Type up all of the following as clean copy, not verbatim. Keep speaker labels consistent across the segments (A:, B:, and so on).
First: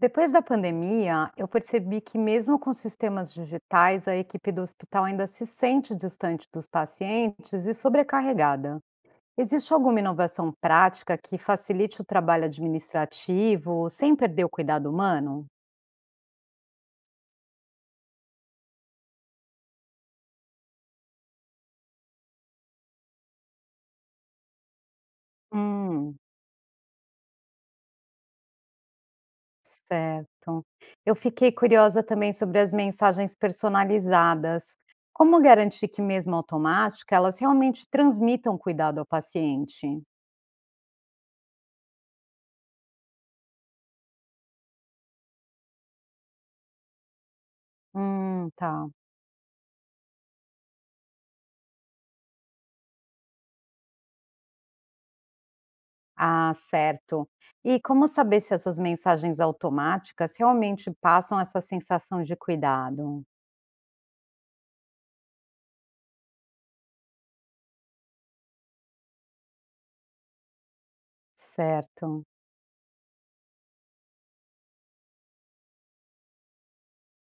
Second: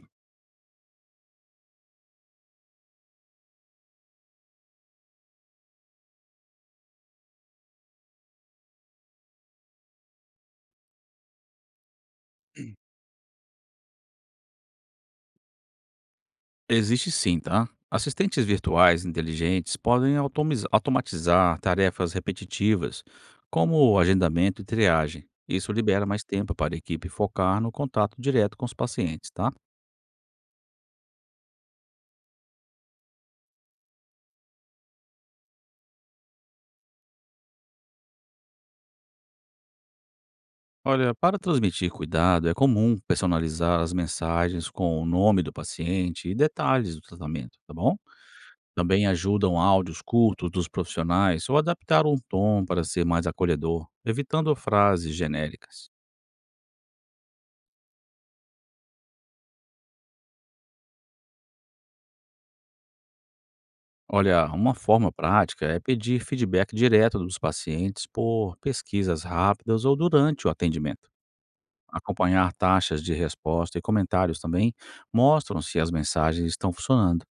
A: Depois da pandemia, eu percebi que, mesmo com sistemas digitais, a equipe do hospital ainda se sente distante dos pacientes e sobrecarregada. Existe alguma inovação prática que facilite o trabalho administrativo sem perder o cuidado humano?
B: Existe sim, tá? Assistentes virtuais inteligentes podem automatizar tarefas repetitivas, como agendamento e triagem. Isso libera
A: Hum,
B: mais tempo para a equipe focar no contato direto com os pacientes, tá?
A: certo. Eu fiquei curiosa também sobre as mensagens personalizadas. Como garantir que, mesmo automática, elas realmente transmitam cuidado ao paciente?
B: Olha, para transmitir cuidado, é comum personalizar as mensagens com o nome do paciente e detalhes do tratamento, tá bom?
A: Tá.
B: Também ajudam áudios curtos dos profissionais ou adaptar um tom para ser mais acolhedor, evitando frases genéricas.
A: Ah, certo. E como saber se essas mensagens automáticas realmente passam essa sensação de cuidado?
B: Olha, uma forma prática é pedir feedback direto dos pacientes por pesquisas rápidas ou durante o atendimento.
A: Certo.
B: Acompanhar taxas de resposta e comentários também mostram se as mensagens estão funcionando.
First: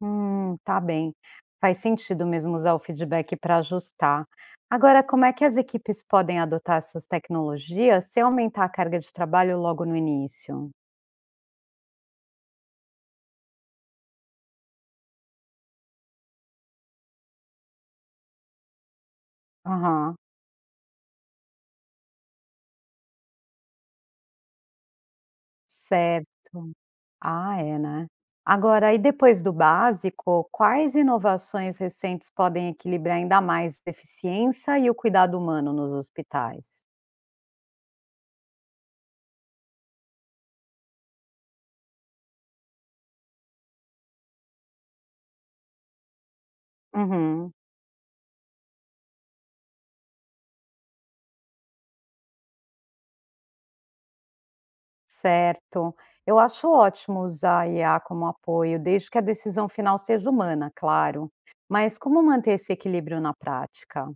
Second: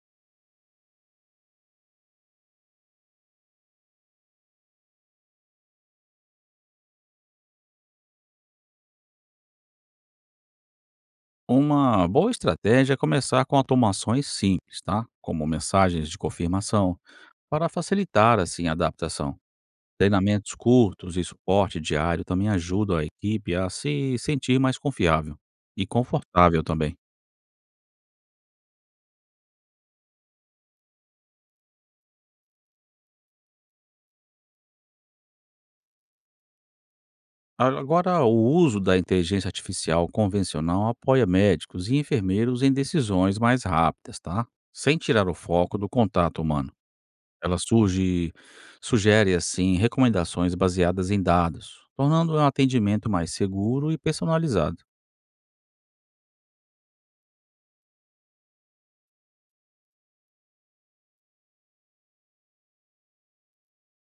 A: Tá bem. Faz sentido mesmo usar o feedback para ajustar. Agora, como é que as equipes podem adotar essas tecnologias sem aumentar a carga de trabalho logo no início?
B: Uma boa estratégia é começar com automações simples, tá? Como mensagens de confirmação, para facilitar assim a adaptação.
A: Aham,
B: Treinamentos curtos e suporte diário também ajudam a equipe a se sentir mais confiável e
A: certo.
B: confortável também.
A: Ah, é, né? Agora, e depois do básico, quais inovações recentes podem equilibrar ainda mais a eficiência e o cuidado humano nos hospitais?
B: A agora o uso da inteligência artificial convencional apoia médicos e enfermeiros em decisões mais rápidas, tá? Sem tirar o foco do contato humano.
A: Uhum.
B: Ela surge Sugere assim recomendações baseadas em dados, tornando o atendimento mais seguro e personalizado.
A: Certo. Eu acho ótimo usar a IA como apoio, desde que a decisão final seja humana, claro. Mas como manter esse equilíbrio na prática?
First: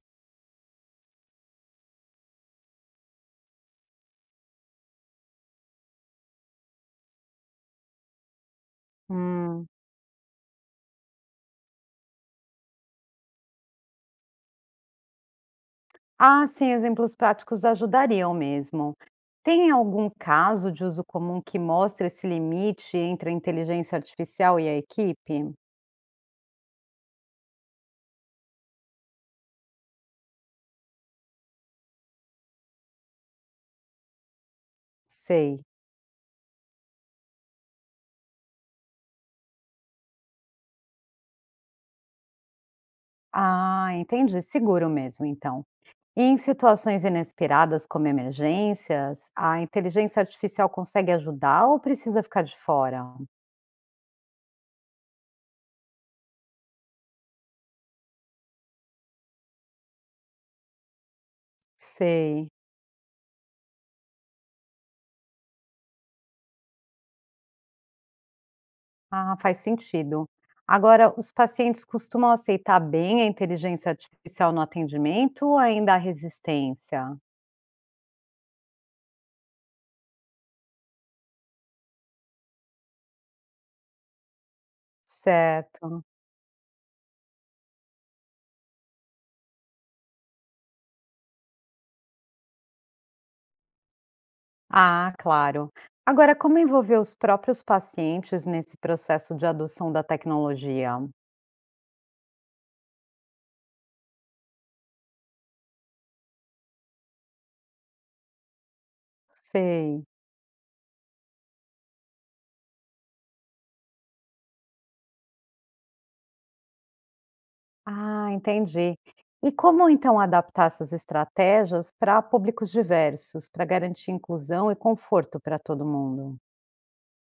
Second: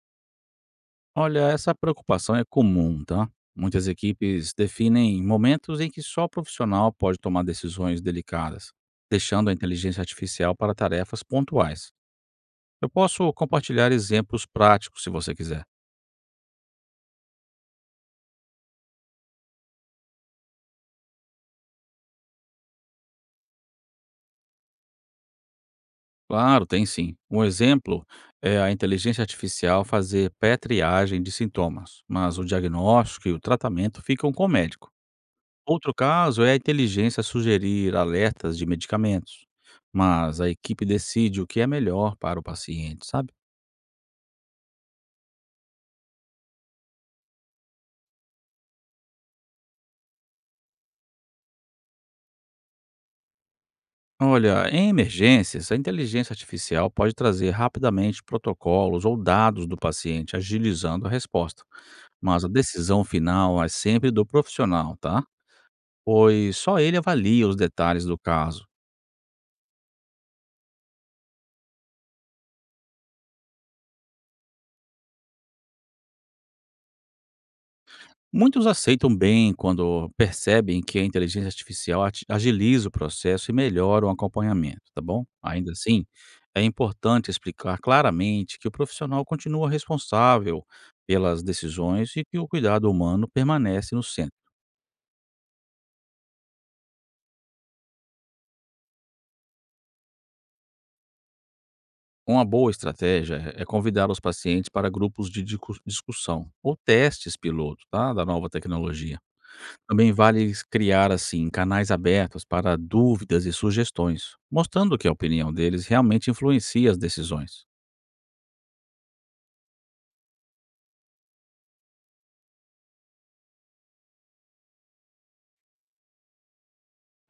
B: Olha, essa preocupação é comum, tá? Muitas equipes definem momentos em que só o profissional pode tomar decisões delicadas, deixando a
A: Hum.
B: inteligência artificial para tarefas pontuais. Eu posso compartilhar exemplos práticos se você quiser.
A: Ah, sim, exemplos práticos ajudariam mesmo. Tem algum caso de uso comum que mostra esse limite entre a inteligência artificial e a equipe?
B: Claro, tem sim. Um exemplo é a inteligência artificial fazer pré-triagem de sintomas, mas o diagnóstico e o tratamento ficam com o médico.
A: Sei.
B: Outro caso é a inteligência sugerir alertas de medicamentos, mas a equipe decide o que é melhor para o paciente, sabe?
A: Ah, entendi. Seguro mesmo, então. E em situações inesperadas, como emergências, a inteligência artificial consegue ajudar ou precisa ficar de fora?
B: Olha, em emergências, a inteligência artificial pode trazer rapidamente protocolos ou dados do paciente, agilizando a resposta, mas a
A: Sei.
B: decisão final é sempre do profissional, tá? Pois só ele avalia os detalhes do caso.
A: Ah, faz sentido. Agora, os pacientes costumam aceitar bem a inteligência artificial no atendimento ou ainda há resistência?
B: Muitos aceitam bem quando percebem que a inteligência artificial agiliza o processo e melhora o acompanhamento, tá bom? Ainda
A: Certo.
B: assim, é importante explicar claramente que o profissional continua responsável pelas decisões e que o cuidado humano permanece no centro.
A: Ah, claro. Agora, como envolver os próprios pacientes nesse processo de adoção da tecnologia?
B: Uma boa estratégia é convidar os pacientes para grupos de discussão ou testes piloto, tá? Da nova tecnologia,
A: Sei.
B: também vale criar assim canais abertos para dúvidas e sugestões, mostrando que a opinião deles realmente influencia as decisões.
A: Ah, entendi. E como então adaptar essas estratégias para públicos diversos, para garantir inclusão e conforto para todo mundo?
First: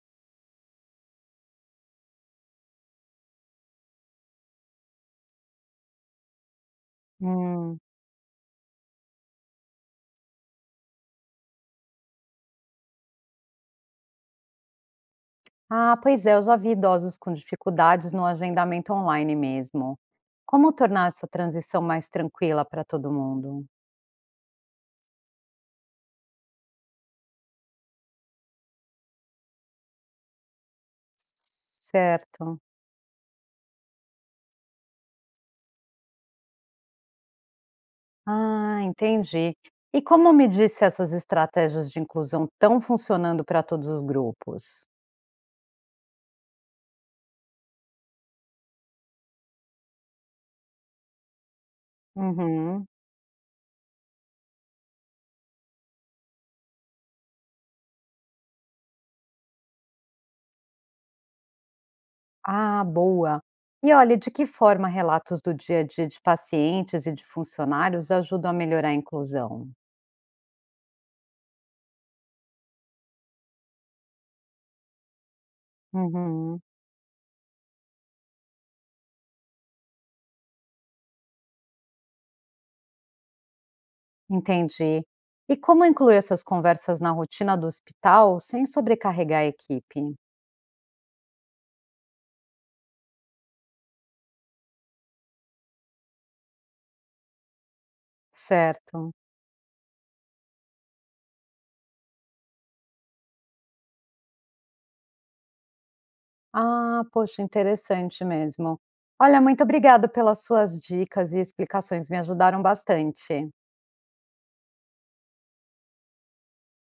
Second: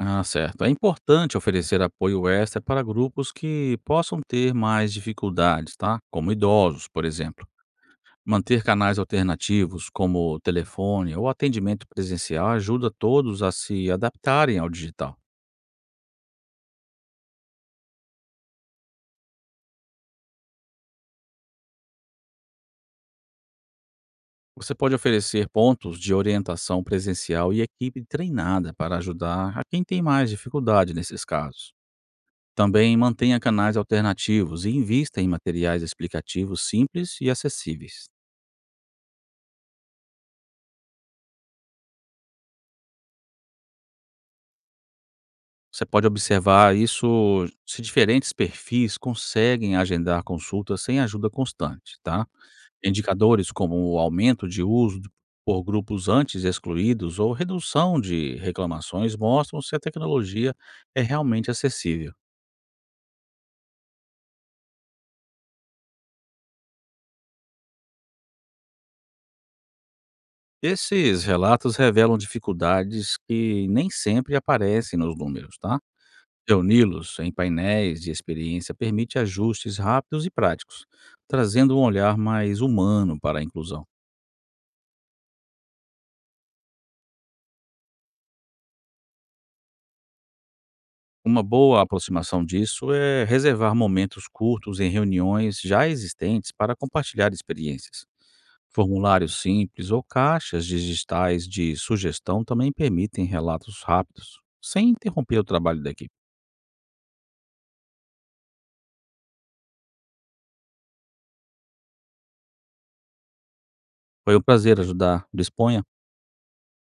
B: Ah, certo. É importante oferecer apoio extra para grupos que possam ter mais dificuldades, tá? Como idosos, por exemplo.
A: Hum.
B: Manter canais alternativos, como telefone ou atendimento presencial, ajuda todos a se adaptarem ao digital.
A: Ah, pois é, eu já vi idosos com dificuldades no agendamento online mesmo. Como tornar essa transição mais tranquila para todo mundo?
B: Você pode oferecer pontos de orientação presencial e equipe treinada para ajudar a quem tem mais dificuldade nesses casos.
A: Certo.
B: Também mantenha canais alternativos e invista em materiais explicativos simples e acessíveis.
A: Ah, entendi. E como me disse essas estratégias de inclusão estão funcionando para todos os grupos?
B: Você pode observar isso se diferentes perfis conseguem agendar consultas sem ajuda constante, tá?
A: Uhum.
B: Indicadores como o aumento de uso por grupos antes excluídos ou redução de reclamações mostram se a tecnologia é realmente acessível.
A: Ah, boa. E olha, de que forma relatos do dia a dia de pacientes e de funcionários ajudam a melhorar a inclusão?
B: Esses relatos revelam dificuldades que nem sempre aparecem nos números, tá?
A: Uhum.
B: Reuni-los em painéis de experiência permite ajustes rápidos e práticos, trazendo um olhar mais humano para a inclusão.
A: Entendi. E como incluir essas conversas na rotina do hospital sem sobrecarregar a equipe?
B: Uma boa aproximação disso é reservar momentos curtos em reuniões já existentes para compartilhar experiências.
A: Certo.
B: Formulários simples ou caixas digitais de sugestão também permitem relatos rápidos, sem interromper o trabalho da equipe.
A: Ah, poxa, interessante mesmo. Olha, muito obrigada pelas suas dicas e explicações, me ajudaram bastante.
B: Foi um prazer ajudar. Disponha.